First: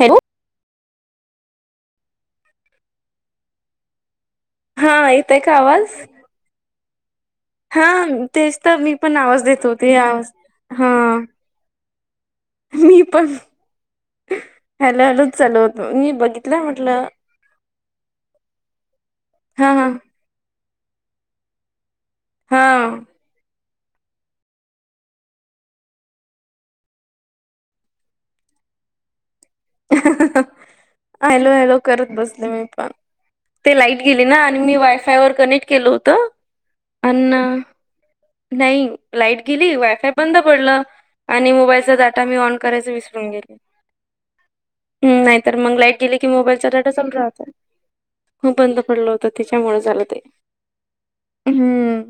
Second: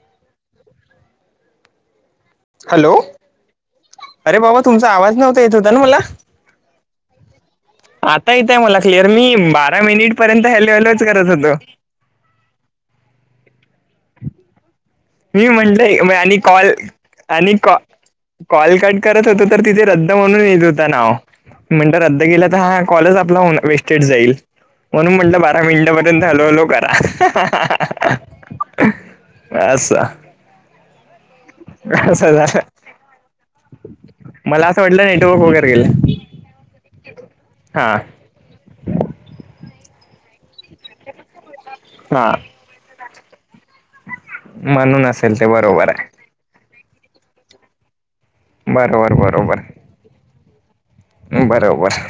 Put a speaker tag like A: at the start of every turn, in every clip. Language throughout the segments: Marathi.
A: हेल
B: हॅलो अरे बाबा तुमचा
A: हा
B: आवाज
A: येतय
B: नव्हता येत
A: का
B: होता ना
A: आवाज
B: मला
A: हा
B: आता येथ
A: तेच तर
B: मला क्लियर
A: पण
B: मी
A: आवाज देत
B: बारा
A: होते
B: मिनिट
A: आवाज
B: पर्यंत हॅलो
A: हा
B: हॅलोच करत होतो.
A: मी पण हॅलो हॅलो
B: मी
A: चल मी
B: म्हटलंय आणि
A: बघितलं
B: कॉल
A: म्हटलं.
B: आणि कॉ कॉल कट करत होतो तर
A: हा
B: तिथे
A: हा
B: रद्द म्हणून येत होत नाव. म्हण रद्द केेला तर हा कॉलच आपला वेस्टेड जाईल. म्हणून म्हटलं बारा मिनिटापर्यंत हॅलो हॅलो करा. असचछा
A: हॅलो हॅलो करत बसले मी पण ते लाईट गेली ना आणि
B: मला
A: मी
B: असं वाटलं
A: वायफायवरर
B: नेटवर्क वगैरे
A: कनेक्ट केलं
B: गेलं
A: होत अ्.
B: हा
A: नाही लाईट गेली वायफाय बंद पडलं आणि मोबाईल डाटा
B: हा
A: मी ऑन करायच विसरून गेले.
B: म्हणून
A: हम्
B: असेल ते
A: नाहीतर मग
B: बरोबर
A: लाईट गेली.
B: आहे
A: कि मोबाईलचा डाटा चाल राहता बंद पडलं
B: बरोबर
A: होत
B: बरोबर
A: त्याच्यामुळे झालं ते
B: बरोबर.
A: हम्म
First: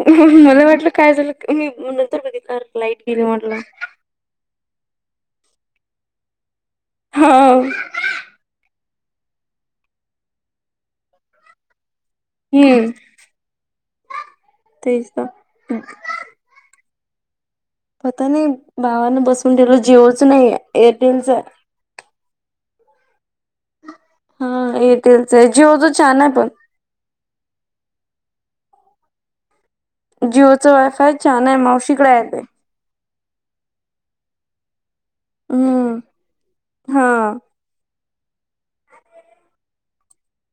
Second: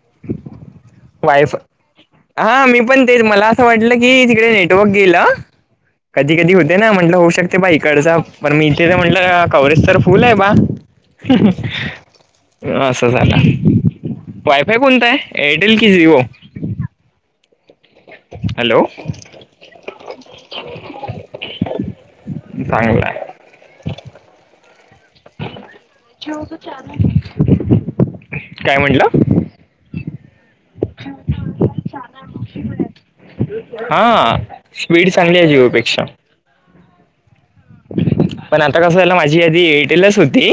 A: मला वाटलं काय झालं
B: वाईफ
A: मी नंतर बघितलं
B: हा मी
A: अरे लाईट
B: पण तेच
A: गेली
B: मला
A: म्हटलं
B: असं वाटलं की तिकडे नेट नेटवर्क गेलं कधी कधी होते ना म्हंटलं
A: हा
B: होऊ शकते बाई ईकडच पण मी इथे तर म्हटलं कवरेज तर फुल आहे बा
A: हम्म
B: असं झाला हेय कोणता
A: तेच
B: आहे
A: ना
B: एअरटेल की जिवो
A: पता नाही
B: हॅलो
A: भावान बसून दिलं जिओच नाही एरटेलचा
B: चांगलं
A: हा येटेलच आहे जिओच छान आहे पण
B: काय म्हटलं
A: जिओचं वायफाय छान आहे मावशीकडे आहे ते
B: हा स्पीड चांगली आहे जीओ
A: हम्म
B: पेक्षा
A: हा
B: पण आता कस झा माझी आ एटेलच होती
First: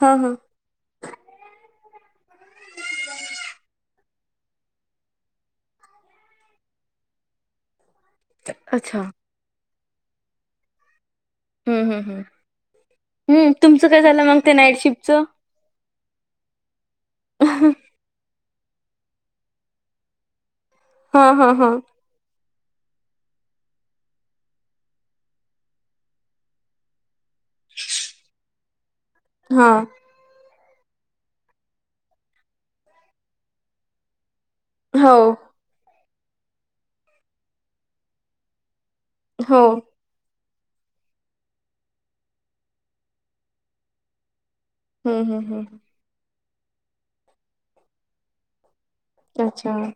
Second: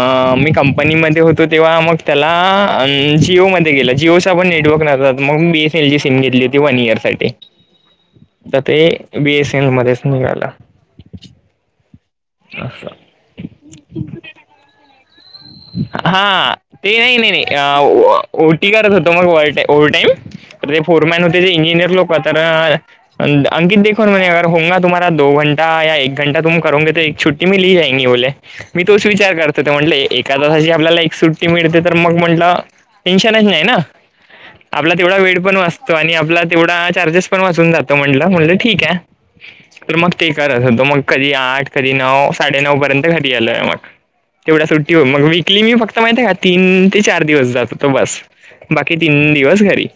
A: हा हा
B: मीं कंपनीमध्ये होतो तेव्हा मग त्याला जिओमध्ये गेला जिओचा पण नेटवर्क मग बेस एल सिम घेतली होती वन इयर साठी तर ते
A: अच्छा
B: बीएस ए एल मध्येच निळाला
A: हम्म हम् हम्
B: असा
A: हम् तुमचं काय झालं मग ते नाईट शिफ्टचं
B: हा ते नाही नाही नाही
A: हा
B: अ ओ टी करत होत मग ओव्हर टाईम तर ते फोरमॅन होते जे
A: हा हा
B: इंजिनियर लोक तर अंकित देखो यार होंगा तुम्हाारा द घंटा या एक घंटा तुम करोगे तर एक छुट्टी त मी लिहि जाईन बले मी तोच विचार करतो
A: हा
B: ते म्हटले एका तासाची आपल्याला एक सुट्टी मिळते तर मग म्हंटलं टेन्शनच नाही ना आपला
A: हो
B: तेवढा वेळ पण वाचतो आणि आपला तेवढा चार्जेस पण वाचून जातो म्हणटलं म ठीक आहे
A: हो
B: तर मग से करत होतो मग कधी आठ कधी नऊ साडे नऊ पर्यंत घरी आलोय मग तेवढा सुट्ट
A: हम्म
B: मग
A: हम्म
B: वीकली मी
A: हम्म
B: फक्त माहित आहे का तीन ते चार दिवस जातो होत बस बाकी तीन दिवस
A: अच्छा
B: घरी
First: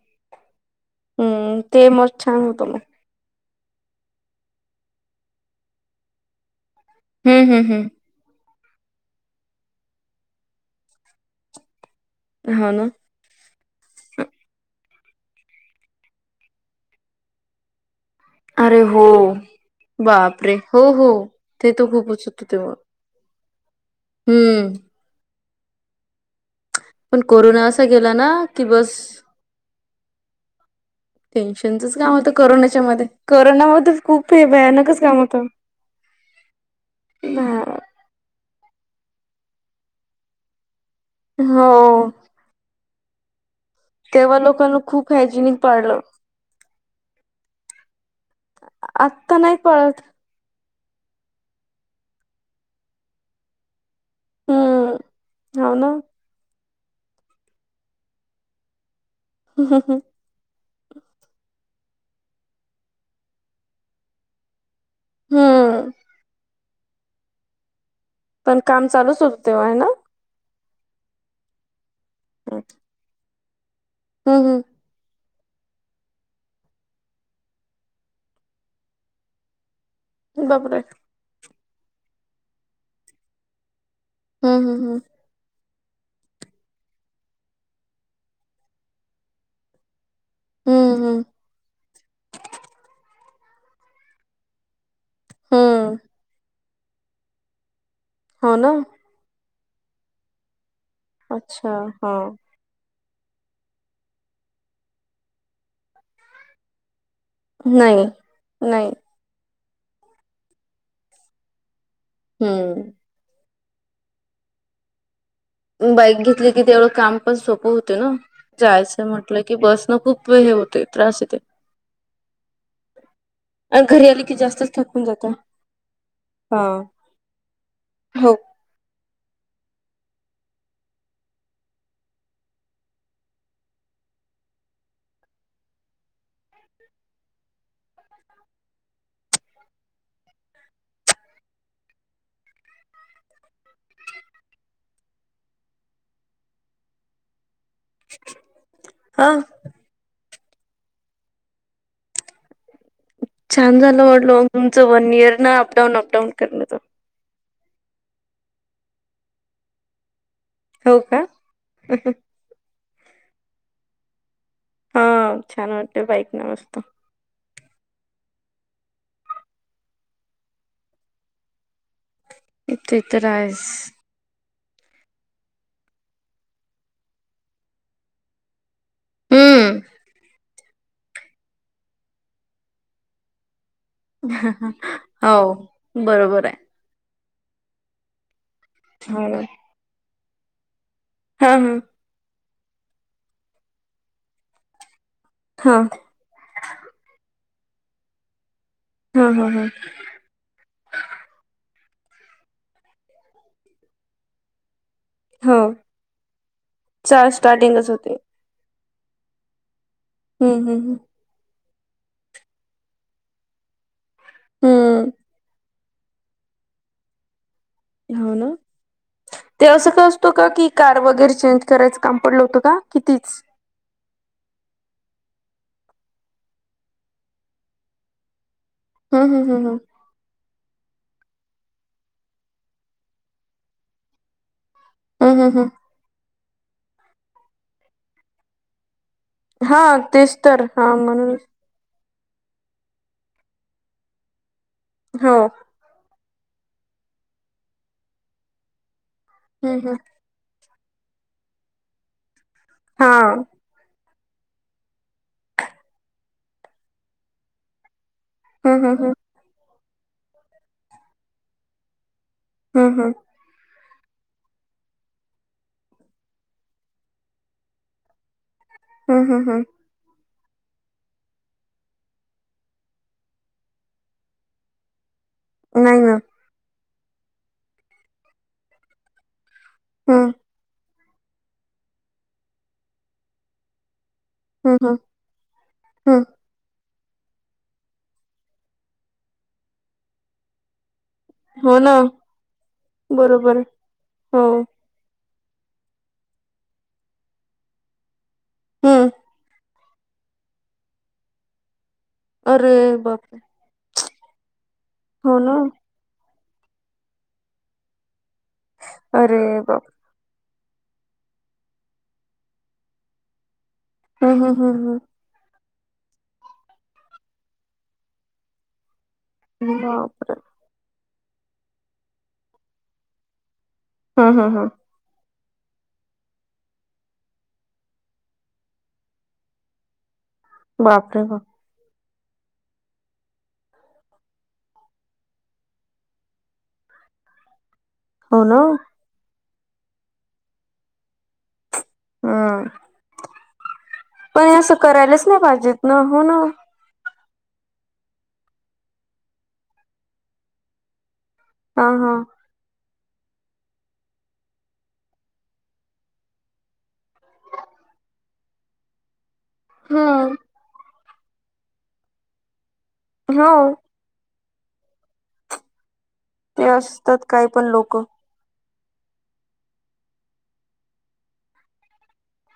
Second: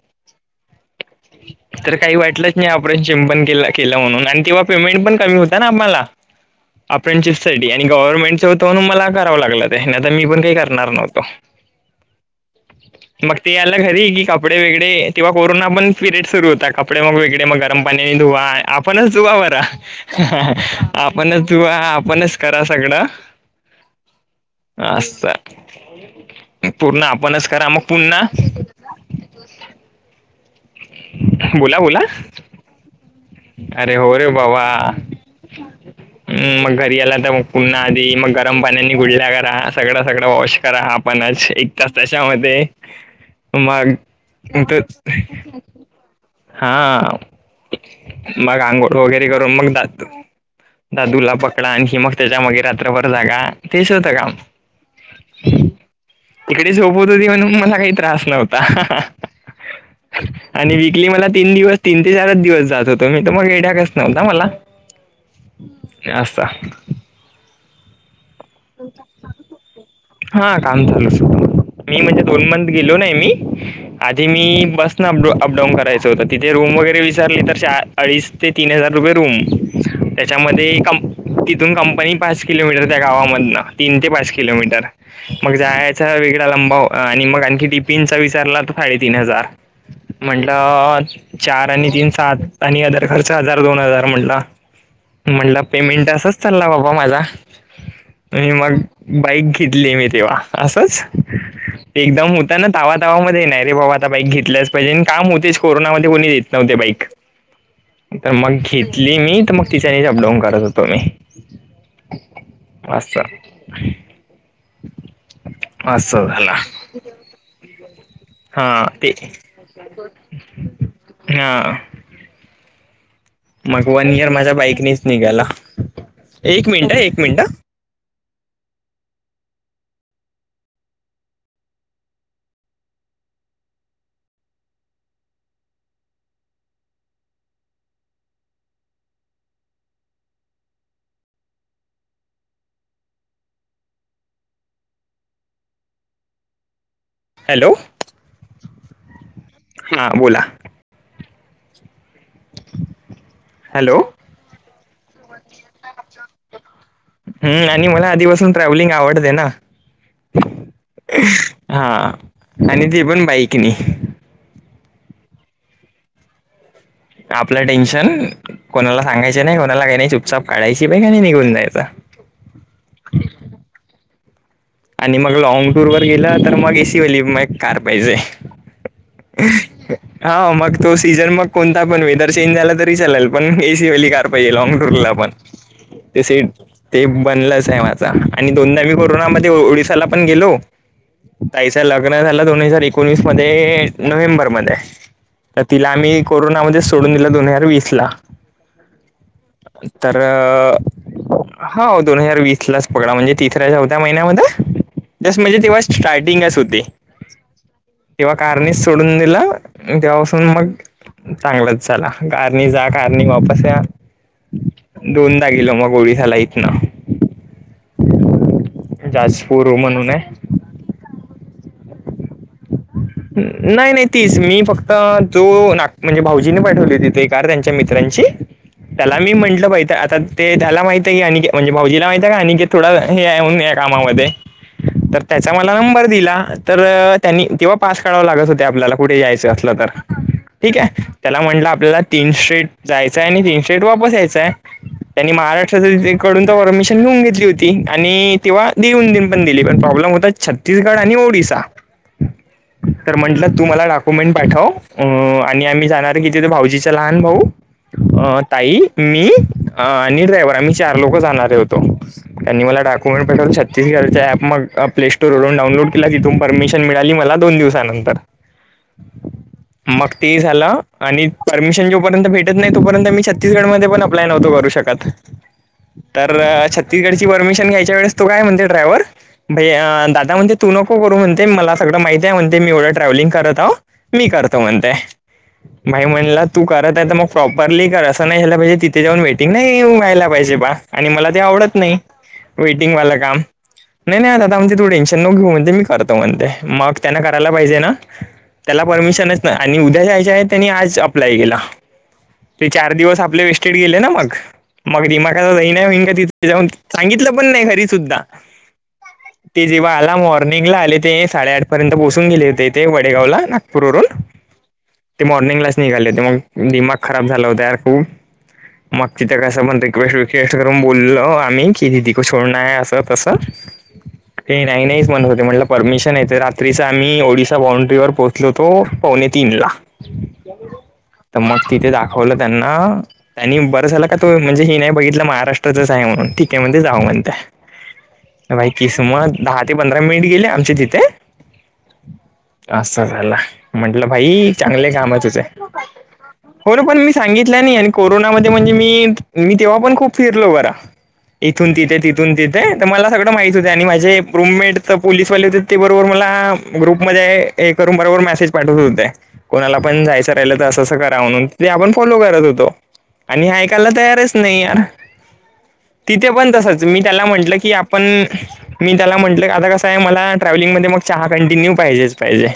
A: हम्म ते
B: तर
A: मग
B: काही
A: छान
B: वाटलंच नाही
A: होतं मग
B: आपण चिंपन के केलं म्हणून आणि तेव्हा पेमेंट पण कमी होता ना आम्हला आपन
A: हम्म हम्म
B: चिप्साठीठी आणि
A: हम्म
B: गव्हर्नमेंटचं होतं म्हणून मला करावं लागलं ते नाही आता मी पण काही करणार नव्हतो
A: हो ना
B: मग ते याला घरी की कपडे वेगळे तेव्हा कोरोना पण पिरियड सुरू होता कपडे मग वेगळे मग ं पाण्यानी धुवा
A: अरे हो
B: आपणच धुवा बर
A: बापरे हो हो
B: आपणच
A: ते
B: धुवा
A: तर खूपच
B: आपणच
A: होतं
B: करा
A: तेव्हा
B: सगळं
A: हम्म
B: अस पूर्ण आपणच करा मग पुन्हा
A: कि बस
B: बोला
A: टेन्शनचंच
B: बोला
A: काम होतं करोना मध्ये करोना म
B: अरे हो
A: खूप हे भयानकच काम होतं
B: ह मग घरी याला तर
A: हां.
B: पुन्हा आधी मग गरम पाण्यानी गुडल्या करा सगळं सगळं वॉश करा ह पणच
A: हो
B: एक तास त्याच्यामध्ये मग
A: तेव्हा लोकांना खूप हायजेनिक पाडलं
B: हा मघ आंघोळ वगैरे
A: आत्ता नाही
B: करून मग
A: पाळत
B: जातो दादूला पकडा आणि हि मग त्याच्या माग रात्रभर जागा तेच काम
A: हम्म हो ना
B: इकडे झोपत होती म्हणून मला काही त्रास नव्हता
A: ह ह
B: आणि वीकली मला तीन दिवस तीन ते चारच दिवस जात होतो मी तर मग येड्या कस नव्हता मला अस
A: पण काम चालूच होत तेव्हा आहे ना
B: हा काम ल सुध मी म्हणजे दोन मोंथ गेलो नाही मी आधी मी
A: हम्म हम्म
B: बस अपडाऊन करायचं होतं तिथे रूम वगैरे वीच्यारले तर अडीच ते तीन हजार रुपये रूम त्याच्यामध्ये
A: बापरे
B: कं तिथून कंपनी पाच किलोमीटर त्या गावामधनं तीन ते पाच
A: हम्म
B: किलोमीटर
A: हम्म
B: मग जायचा वेगळा लंबाव आणि मग आणखी डीपींचा विचारला तर साडेतीन हजार
A: हम्म
B: म्हंटलं
A: हम्म
B: चार आणि तीन सात आणि हजार दोन हजार म्हटला म्हंटलं
A: हम्म हम्म
B: पेमेंट असाच चालला बाबा माझा आणि
A: हो ना
B: मग बाईक घेतली मी तेव्हा असंच
A: अच्छा हा
B: ता तावा तावा ममध्ये नाही रे बाबा आता बाईक घेतल्याच पाहिजे आणि काम होतेच कोरोनामध्ये कोणी देत नव्हते बाईक
A: नाही
B: तर मग
A: नाही
B: घेतली मी तर मग तिच्यानेच अपडाऊन करत होतो मी
A: हम्म
B: अच्छा
A: बाईक
B: असं
A: घेतली
B: झाला
A: की तेवढं काम पण सोपं होत ना
B: हा
A: जायचं
B: ते
A: म्हटलं की बस न खूप हे होते त्रास होतय
B: हा मग वन इयर
A: की
B: माझ्या
A: जास्तच
B: बाईकनीच
A: थकून जात
B: निघाला
A: हा
B: एक मिनिट एक मिनिट
A: हो
B: हॅलो
A: हा
B: हा बोला [inaudible]
A: छान
B: हॅलो
A: झालं वाटल तुमचं वन इयर ना अपडाऊन अपडाऊन करण्याचं
B: हम् आणि मला आधीपासून ट्रॅव्हलिंग आवडते ना
A: हो का
B: हा आणि तेी पण बाईकनी
A: हा छान वाटतेय बाईक न मस्त
B: आपलं टेन्शन कोणाला सांगायच नाही कोणाला काही नाही चुपचाप काढायची बाग आणि नाही निघून जायच
A: इत रास
B: आणि मग लँग टूर वर गेलं तर मग एसी वाली मग कार पाहिजे
A: हम्म
B: हा मग तो सीझन मग कोणता पण वेदर चेंज झाला तरी चालेल पण एसी वली पाहिजे लॉंग टूर ला पण
A: हो
B: ते
A: बरोबर
B: सीट
A: आहे
B: ते बनलंच आहे माझा आणि दोनदा मी
A: हो. ना.
B: कोरोनामध्ये ओडिसाला पण गेलो
A: हा हा
B: ताईचं लग्न झालं दोन हजार एकोणीस मध्ये नोव्हेंबर मध्ये तर
A: हा
B: तिला आम्ही कोरोनामध्येध्ये सोडून दिलं दोन हजार वीस ला
A: हा हा हा
B: तर हो दोन हजार वीस लाच पकड म्हणजे तिसऱ्या चौथ्या महिन्यामध्ये म्हणजे
A: हो.
B: तेव्हा स्टार्टिंगच होती
A: चा स्टार्टिंगच होते
B: तेव्हा कारणी सोडून दिला तेव्हापासून
A: हम्म
B: मग
A: हम्म
B: चांगलंच झाला कारणी जा कारणी वापस या
A: हम्म
B: दोनदा गेल मग गोळी झाला इत ना
A: हा ना ते
B: जाजपूर
A: असं का
B: म्हणून
A: असतो
B: आहे
A: का कि कार वगैरे चेंज करायचं काम पडलं होतं का कितीच
B: नाही नाही तीच मी फक्त जो ना म्हणजे भाऊजीनी पाठवली तिथे कार त्यांच्या मित्रांची त्याला
A: हम्
B: मी
A: हम् हम्
B: म्हंटलं
A: हम
B: पाहि तर आता ते त्याला माहित आहे की आणी म्हणजे भाऊजीला माहित आहे का आणी थोडं हे आहे होन या कामामध्ये तर
A: हम् हम्
B: त्याचा
A: हम्
B: मला नंबर दिला तर त्यांनी तेव्हा पास कढव लागत होते आपल्याला कुठे
A: हा
B: जायचं
A: तेच तर
B: ठीके
A: हा म्हणून
B: त्याला म्हटलं आपल्याला तीन स्ट्रेट जायचाय आणि तीन स्ट्रेट वापस यायचाय त्यांनी
A: हो
B: महाराष्ट्र कडून तर वर्मिशन घेऊन घेतली होती आणि तेव्हा देऊन देन पण दिली पण
A: हम् हम्
B: प्रॉब्लेम होताच छात छत्तीसगड आणि ओडिसा
A: हा
B: तर म्हंटलं तू मला टाक कमेंट पाठव आणि आम्ही जाणार आहे कितीथ भाऊजीचं लहान भाऊ ताई
A: हम् हम् हम्
B: मी आणि ड्रायव्हर आम्ही चार लोक जाणारे होतो त्यां मला
A: हम् हम्
B: डॉक्यमेंट पाठवू शक तिच्या प मग प्ले स्टोरवररून डाऊनलड केला तिथून परमिशन मिळाली मला दोन दिवसानंतर
A: हम हम हम
B: मग ते झालं आणि परमिशन जोपर्यंत भेटत नाही तोपर्यंत मी छत्तीसगड मध्ये पण अप्य नव्हतो करू शकत.
A: नाही ना
B: तर छत्तीसगडची परमिशन घ्यायच्या वेळेस तो काय म्हणते ड्रायव्हर
A: हम्
B: दादा म्हणते तू नको करूणते मला सगळ माती आहे म्हणते मी एवढं ट्रॅव्हिंग करत आो. मी करतो
A: हम्
B: म्हणते
A: हम्
B: माई
A: हम्
B: म्हणलं. तू करत आहे मग प्रॉपरली कर असं नाही्यायला पाहिजे तिथे जाऊन वेटिंग नाही व्हायला पाहिजे बा आणि मला ते
A: हो
B: आवडतं
A: ना
B: नाही वेटीगवाल काम,
A: बरोबर
B: नाही नाही
A: हो
B: आता तु टेश ण मी करतो म्हण मग त्यां करायला पाहिजे ना त्याला
A: हम्म
B: परमिशनच नाही. आणि उद्या जायच्या आहेत त्यांनी आज अप्लाय केला ते
A: अरे
B: चार दिवस
A: बापरे
B: आपले वे ट गेले ना मग मग दिीमाा
A: हो ना
B: नाही होईन कािथ जाऊन सांगितलं पण नाही घरी सुद्धा
A: अरे
B: ते
A: बाप
B: जेव्हा आ ला मॉर्निंग ला आले ते साडेआठपर्यंत पोहचून गेले होते ते वडेगावला नागपूरवरून
A: हम हम हम हम
B: ते मॉर्निंग क्लास निघाले होते मग दिमाग खराब झाला होतार खूप मग तिथ कसं म्हण रिक्वेस्ट
A: बापरे
B: विक्वेट त करून बोललो आम्ही की दिदीक ोडण आहे असं तसं.
A: हम् हम्
B: हे
A: हम्
B: नाही नाहीच म्हणत होते म्हटलं परमिशन येतात. िस आम्ही ओडिसा बांड्री वर पोहोचलोतो पवणे तीन ला
A: बापरे बाप
B: मग तिथे दाखवलं त्यांना आणि बरं झाला का तो म्हणजे हे नाही बघितलं महाराष्ट्रातच आहे म्हणून ठीक आहे म्हणजे जाऊ म्हणत.
A: हो ना
B: बाई किसम दहा ते पंधरा मिनिट गेले आमच्या तिथे
A: हम्म
B: असं झालं म्हंटलं
A: पण
B: भाई
A: हे असं
B: चांगले काम आहे
A: करायलाच नाही
B: तुझे
A: पाहिजेत ना हो
B: हो ना पण मी सांगितलं नाही आणि कोरोनामध्ये म्हणजे मी मी तेव्हा पण खूप फिरलो बरा. इथून
A: हा
B: तिथे
A: हा
B: तिथून तिथे तर मला सगळं माहित होत आणि माझे रूममेट तर पोलिसवाले होते ते बरोबर मला ब म पा हो कोणाला
A: हम्म
B: पणयचं राहि करा म्हण आपण फलो करत होतो
A: हो
B: आणि ऐय तयारच. नाहीर तिथे पण
A: ते
B: तसच मी
A: असतात
B: त्याला
A: काही
B: म्हंटलं
A: पण
B: की
A: लोक
B: आपण मी त्याला म्हटलं क आता कसं आहे मला ट्रॅव्हलिंग मध्ये मग चहा कंटिन्यू पाहिजेच पाहिजे.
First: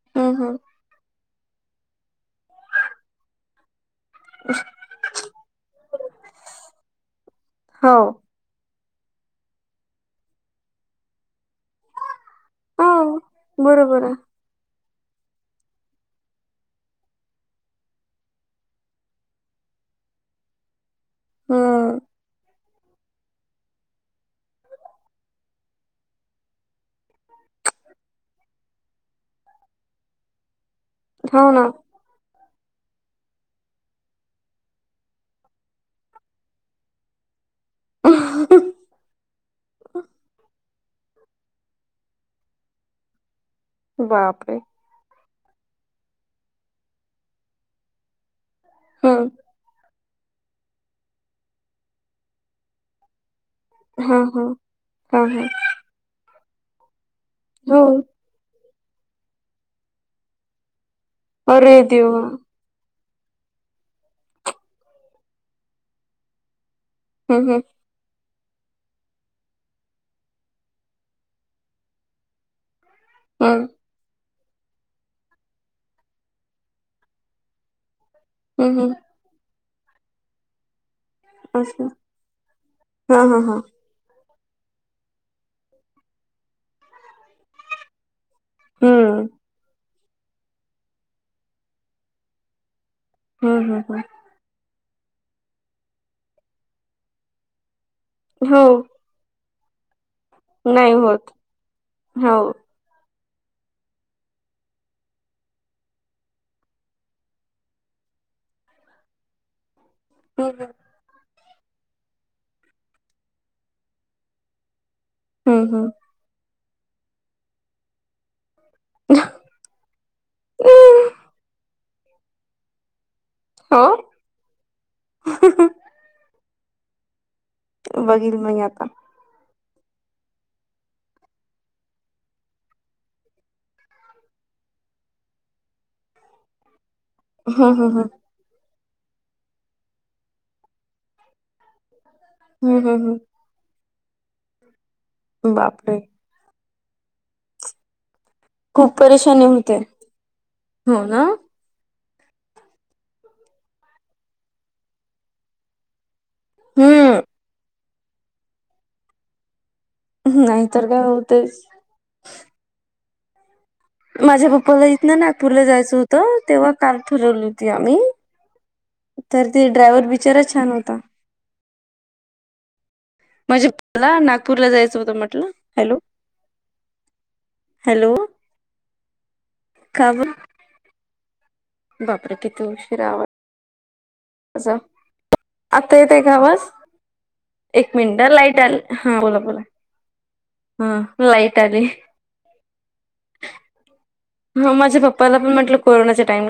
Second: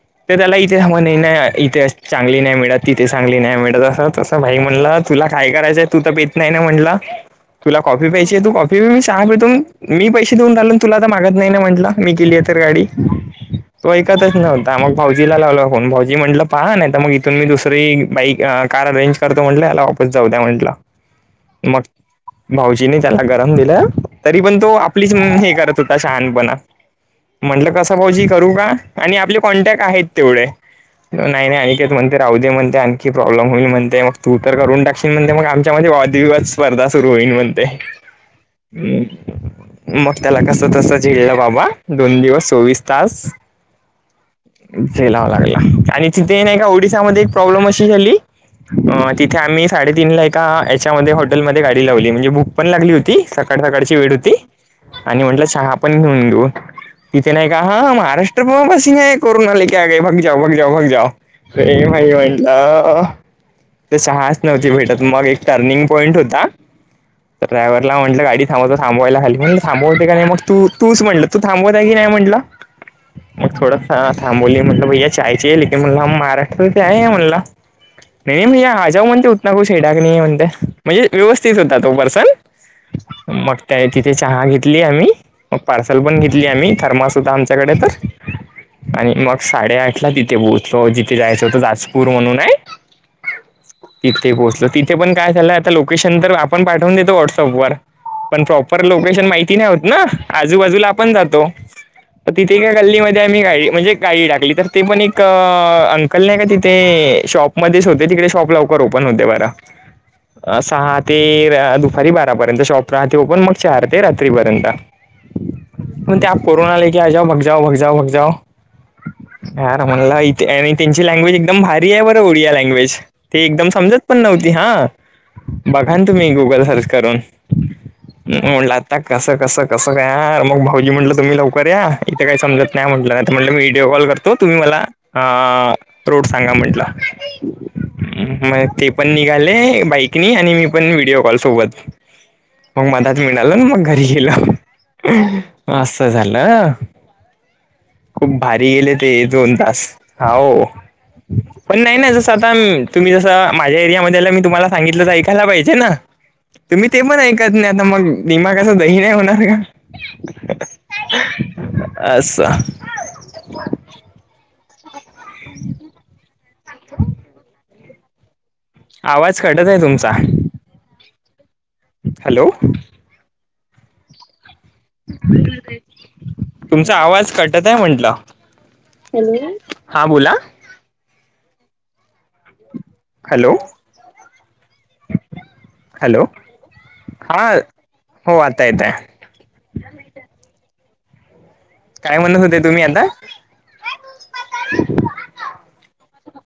A: हम्म
B: तर त्याला
A: हम्म
B: इथे सम नाही इथे चांगली नाही मिळत तिथे चांगली नाही मिळत असं. तसं भाई म्हणलं तुला काय करायचंय तू तर पेत नाही ना म्हणलं तुला
A: हो
B: कॉफी पाहिजे. त कॉफी सहा तून मी पैसे देऊन राालून तुला तर मागत नाही म्हटलं मी केली. तर गाडी
A: हो
B: तो
A: बरोबर आहे
B: ऐकतच नव्हत. तर मग भाऊजीला लावला फोन भाऊजी म्हटलं पहा नाही तर मग इथून मी दुसरी बाईक कार अरेंज करतो म्हटले याला जाऊ द्या म्हंटला मग
A: हम्म
B: भाऊजीने त्याला गरम दिलं तरी पण तो आपलीच हे करत होता शहानपणा म्हंटलं कस भाऊजी करू का आणि आपले कॉन्टॅक्ट आहेत तेवढे नाही
A: हो
B: नाही
A: ना
B: आणकेत म्हण. ते राह दे म्हणते आणखी प्रॉब्लेम होईल म्हणते मग तू तर करून टाकशील म्हणते मग आमच्यामध्ये वादविवाद स्पर्धा सुरू होईल म्हणते. ते् मग त्याला कस तस झळलं बाबा दोन दिवस चोवीस तास
A: बापरे
B: लाववा लागला आणि तिथे नाही का ओडिसामध्येध्ये एक प्रॉब्लेम अशी झाली. अ
A: हम्म
B: तिथे आम्ही साडेतीीन ला का याच्यामध्ये हॉटेलमध्येध्ये गाडी लावली म्हणजे बुक पण लागली होती सका कडसाकडची वेळ
A: हा
B: होती
A: हा
B: आणि
A: हा
B: म्हटलं
A: हा
B: चहा पण नेऊन देऊ‌. इिथे नाही का
A: हो
B: हा महाराष्ट्र प बसिंग आहे कोरोनाला कय बग जाऊ बग जाऊ बग जाओ.
A: अरे
B: प्रे मही
A: देवा
B: होणला. ते सहा आसणा वरती भेटत मग एक टर्निंग पॉईंट होता.
A: हम्म हम्म
B: ड्रायव्हर त्याला म्हटलं गाडी थांबव थांबंवायला हाली मं म्हणलं थांबवते का नाय मग तू तूच म्हणलं तू थांबवत आहे की नाय म्हंटलं मग
A: हम्म
B: थोडंचं हा थांबवंली म्हटलं भैया चाय चायीये लेकिन म्हणलं हंम महाराष्ट्रासे आये हे म्हणला नही मिया
A: हम्म हम्म
B: आजाऊ म्हणते उतना कुछ सेडाक नहीे है म्हणते म्हणजे व्यवस्थित होता
A: असं
B: तो पर्सन
A: हा हा
B: मग
A: हा
B: त्याय ति ते चहा घेतली आम्ही मग पार्सल पण घेतली आम्ही थर्मास होता आमच्याकडे तर आणि
A: हम्म
B: मग साडेआठ ला तिथे पोहोचलो जिथे जायचं होतं जाजपूर म्हणून हाय.
A: हं हं हं
B: ते पोहोचलो तिथे पण काय झालं आता लोकेशन तर आपण पाठवून देतो व्हॉट्सअप वर पण
A: हो
B: प्रॉपर लो केशन माहिती नाय होत ना आजूबाजूला
A: नाही
B: आपण
A: होत
B: जातो. म
A: हो
B: तिथे काय गल्ली मध्ये आम्ही गाडी म्हणजे गाडी टाकली तर ते पण एक अंकल नाय का तिथे शॉप मधीच होते तिकडे शॉप लवकर ओपन होते बरा
A: हम्म
B: अ सहा ते र दुपारी बारापर्यंत शॉप राहते ओपन मग चार ते रात्रीपर्यंत
A: हं हं
B: मंग ते आप कोरोना आला की आजावं म ग जाओ मग जाऊ मग जाओ हा ना म्हणला इत आणि त्यांची लँग्वेज एकदम भारी आहे बरं ओडिया लँग्वेज ते एकदम
A: हो
B: समजत पण नव्हती हा बघा ना तुम्ही गुगल सर्च करून. म
A: बघील मी
B: म्हणलं आता कसं कस कसं काय हा मग भाऊजी म्हटलं तुम्ही लवकर या इथे काय समजत नाय म्हटलं नाय त म्हट मी व्हिडिओ कॉल करतो तुम्ही मला हा रूट सांगा म्हटलं
A: हम्म हम्म
B: म एक ते पण निघाले बाईक नी आणि मी पण व्हिडओ कॉल सोबत
A: हम्म
B: मग
A: हम्म
B: मधात मी आलो ना मग घरी गेलो
A: हम्म बापरे
B: असं झालं खूप भारी गेले
A: खूप
B: ते
A: परेशानी
B: दोन
A: होते
B: तास हाव
A: हो ना
B: पण नाही ना जसं आता तुम्ही जसं माझ्या एरियामध्ये आलं मी तुम्हाला सांगितलं त ऐकायला पाहिजे ना तुम्ही ते पण
A: हम्म
B: ऐकत नाय आता मग दिमागाच दही नाय होणार का.
A: नाहीतर काय हो तेच
B: असं
A: माझ्या पप्पाला इथन नागपूरला जायचं होतं तेव्हा कार ठरवली होती आम्ही
B: आवाज
A: तर ते
B: कटत आहे
A: ड्रायव्हर
B: तुमचा
A: बिचारा छान होता.
B: हॅलो
A: माझे पप्पा ला नागपूरला जाय
B: तुमचा आवाज कटतय म्हंटला
A: हॅलो
B: हॅलो हा
A: का
B: बोला
A: बर बापरे कीती उश फिरावा
B: हॅलो
A: -आसा आता येतंय
B: हॅलो
A: का आवाज?
B: हा
A: एक मिनिट हा
B: हो
A: लाईट
B: आता येत
A: आलं
B: आहे
A: हा बोला बोला- हा लाईट आली.
B: काय म्हणत होते तुम्ही आता
A: म माझ्या पप्पाला पण म्हटलं कोरोनाच्या टाईमात